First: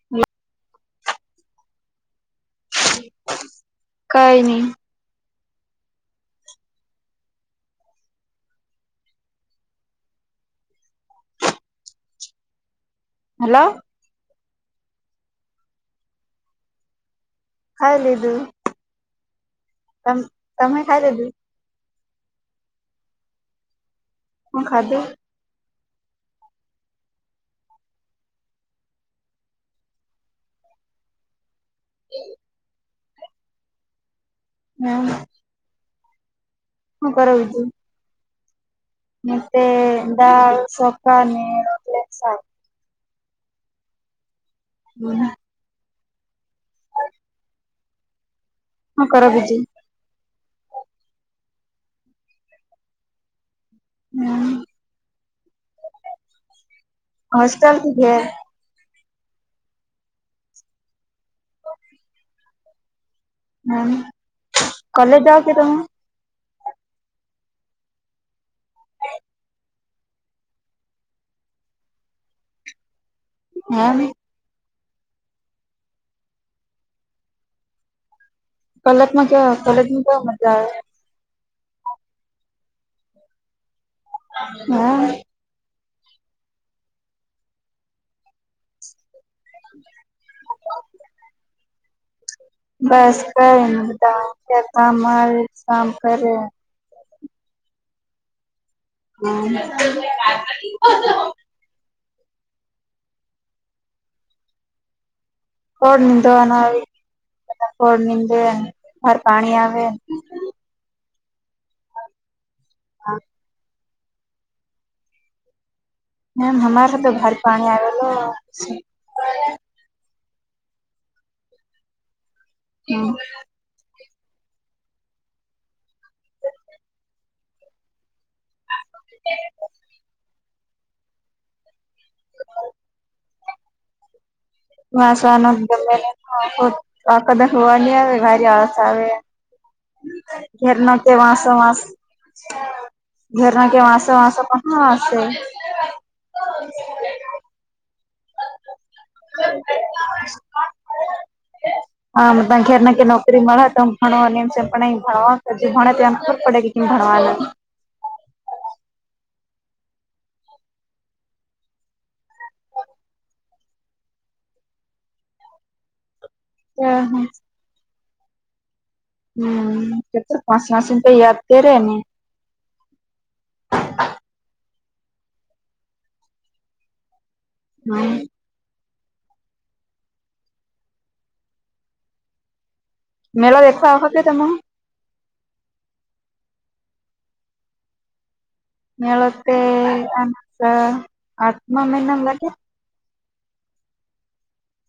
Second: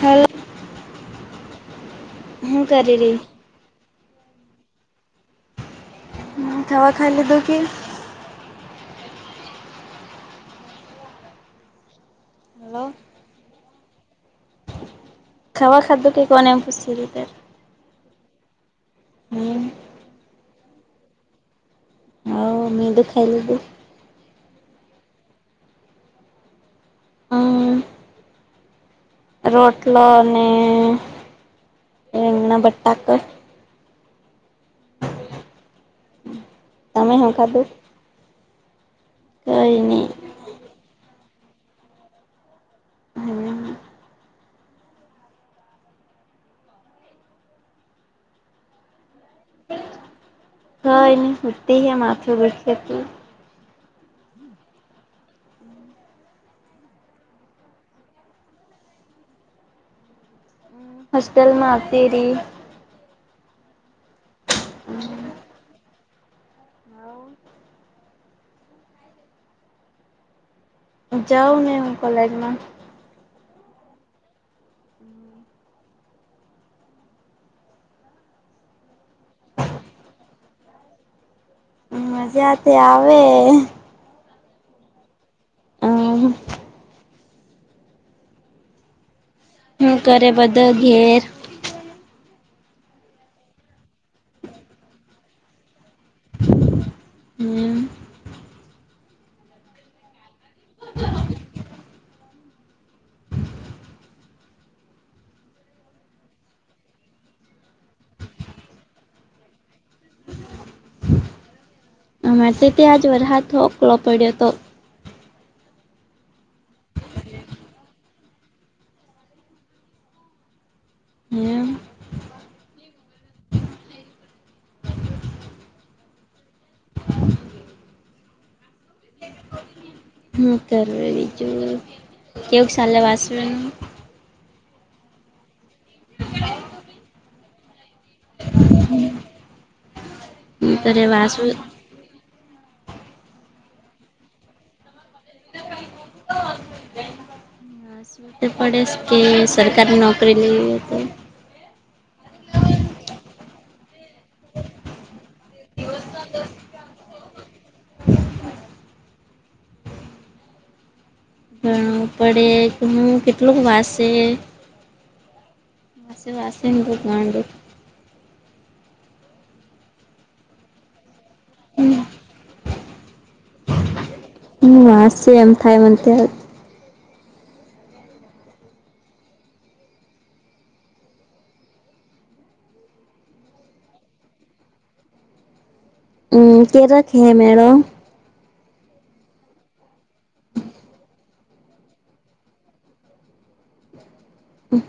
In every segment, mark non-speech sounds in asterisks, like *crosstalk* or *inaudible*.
Hello શું કરી રહી. કઈ નહી. હ દવા ખાઇ લીધો કે, હલો, હલો, ખાવા ખાધું કે કોને પુશ, ખાઈ લીધું હમ તમે ખાઈ લીધું. હ મે ખાઈ લીધું. શું ખાધું. હ. રોટલો અને રીગણા બટાકા. હમ. તમે શું ખાધું. કઈ મેં નહી દાળ ચોખા, હમ. બેહ, શું કરે બીજું, હા એન. હમ હોસ્લથી છે. હોસ્ટેલમાં આવતી રહી. હમ કોલેજ જવા કે તમે. હ જાવ ને હું કોલેજમાં. હા ભી કોલેજમાં ક્યા મજા આવે. મજા તો આવે, હા હ હું કરે બધા ઘેર બસ ક કેતારી સાં કરરે હમ હ ફોળ નિનીંદવા ના આવી બા ફોળ નીંદે બહાર પાણી આવે અમારે તે તે આજર હાથો કલો પડ્યો તો મેમ હમારે તો ભારે પાણી આવેલો હ હમ *inaudible* હું કરું બીજું કેવું સાલે વાસ માસ કદાચ હોવા નહી આવે ભરી આળસ આવે હું ઘર ન કરે તે વાસુ વાસો વાસ ઘર ના કે વાસ વાસોશે પડેસ કે સરકારી નોકરી લઈએ તો હામ ઘેર ના નોકરી મળે તો ભણો અને એમમ ભાવ જે ભણે એમ ખબ પડે કેમ ભવાન ભણવું પડે કે હું કેટલુંક વાસે વા સિંધુ પામાંડુ હમ કે તો પાસે માસી તો યાદ દરે હ વાસ છે એમ થાય મ ત્યાં હમ મેળ દેતા વખતે તમે હમ કે રખે મરો મેળતે આ આઠમા મહિના લાગે હ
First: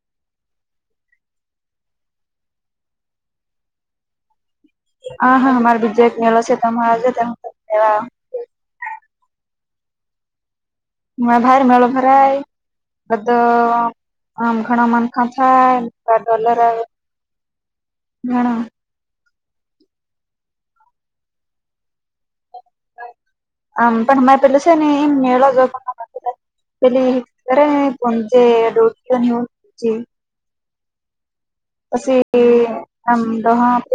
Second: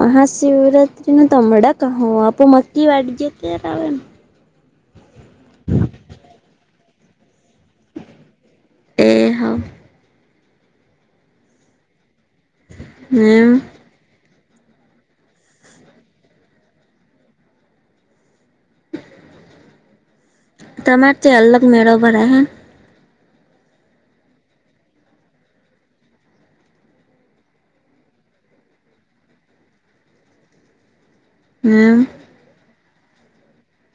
મહાશિવરાત્રી નું તમડા કહ આપ મકી વાડી જે ત્યારે આવે ને હા હા અમારે બીજો એક મેલો છેજવા. એ હા હ ભાર મેળ ભરાય અ તો હમ આમ ઘણા મનખ થોલ ઘણા તમારે તે અલગ મેળબર હ આમ પણ મા પેલ છે મેળ જ લી્યારે કોચટ હમ પછી આમ દહા દ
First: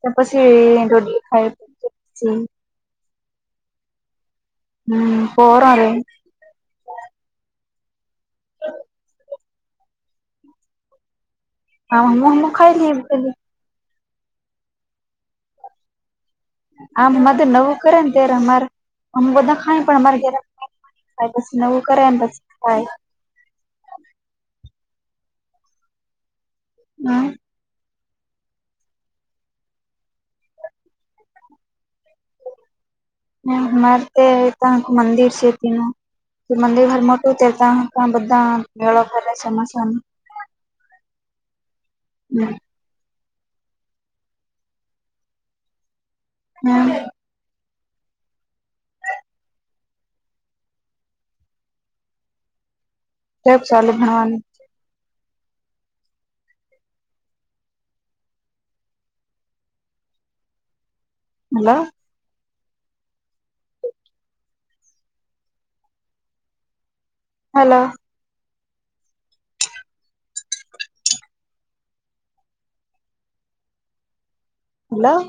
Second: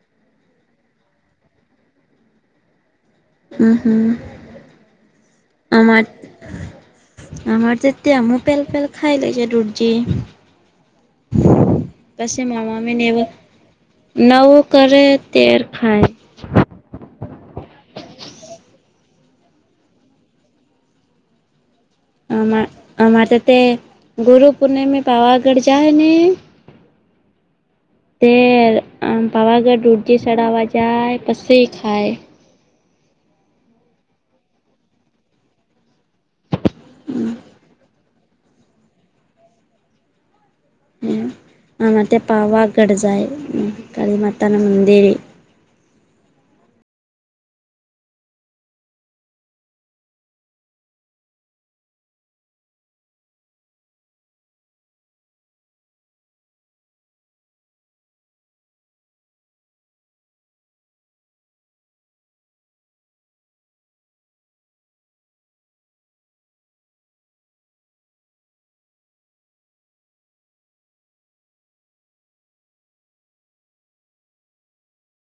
ત પછી રોઢ ખાય પછી હમ હમ હમ *unintelligible* *unintelligible* આમ હમ હમ ખાઈ લઈએ પેલી *unintelligible* નવું કરે તેર ખાય આમ તો નવું કરે ને ત્યારે અમારે અમ બધા ખાય પણ અમારે ઘ પસી નવું કરે પછી અમાર ખાય અમારે તે ગુરુ પૂર્ણિમે પાવા ગઢ જાય ને *inaudible* તે આમ પાવાગઢ રૂઢજી ચડાવા જાય પસી ખાય *inaudible* હમ *inaudible* હ આમે તે હમ પવા ગઢ જાય કાલી માતા ના મંદીરે હમ *inaudible* ભણવાનું હલો હાલો હાલો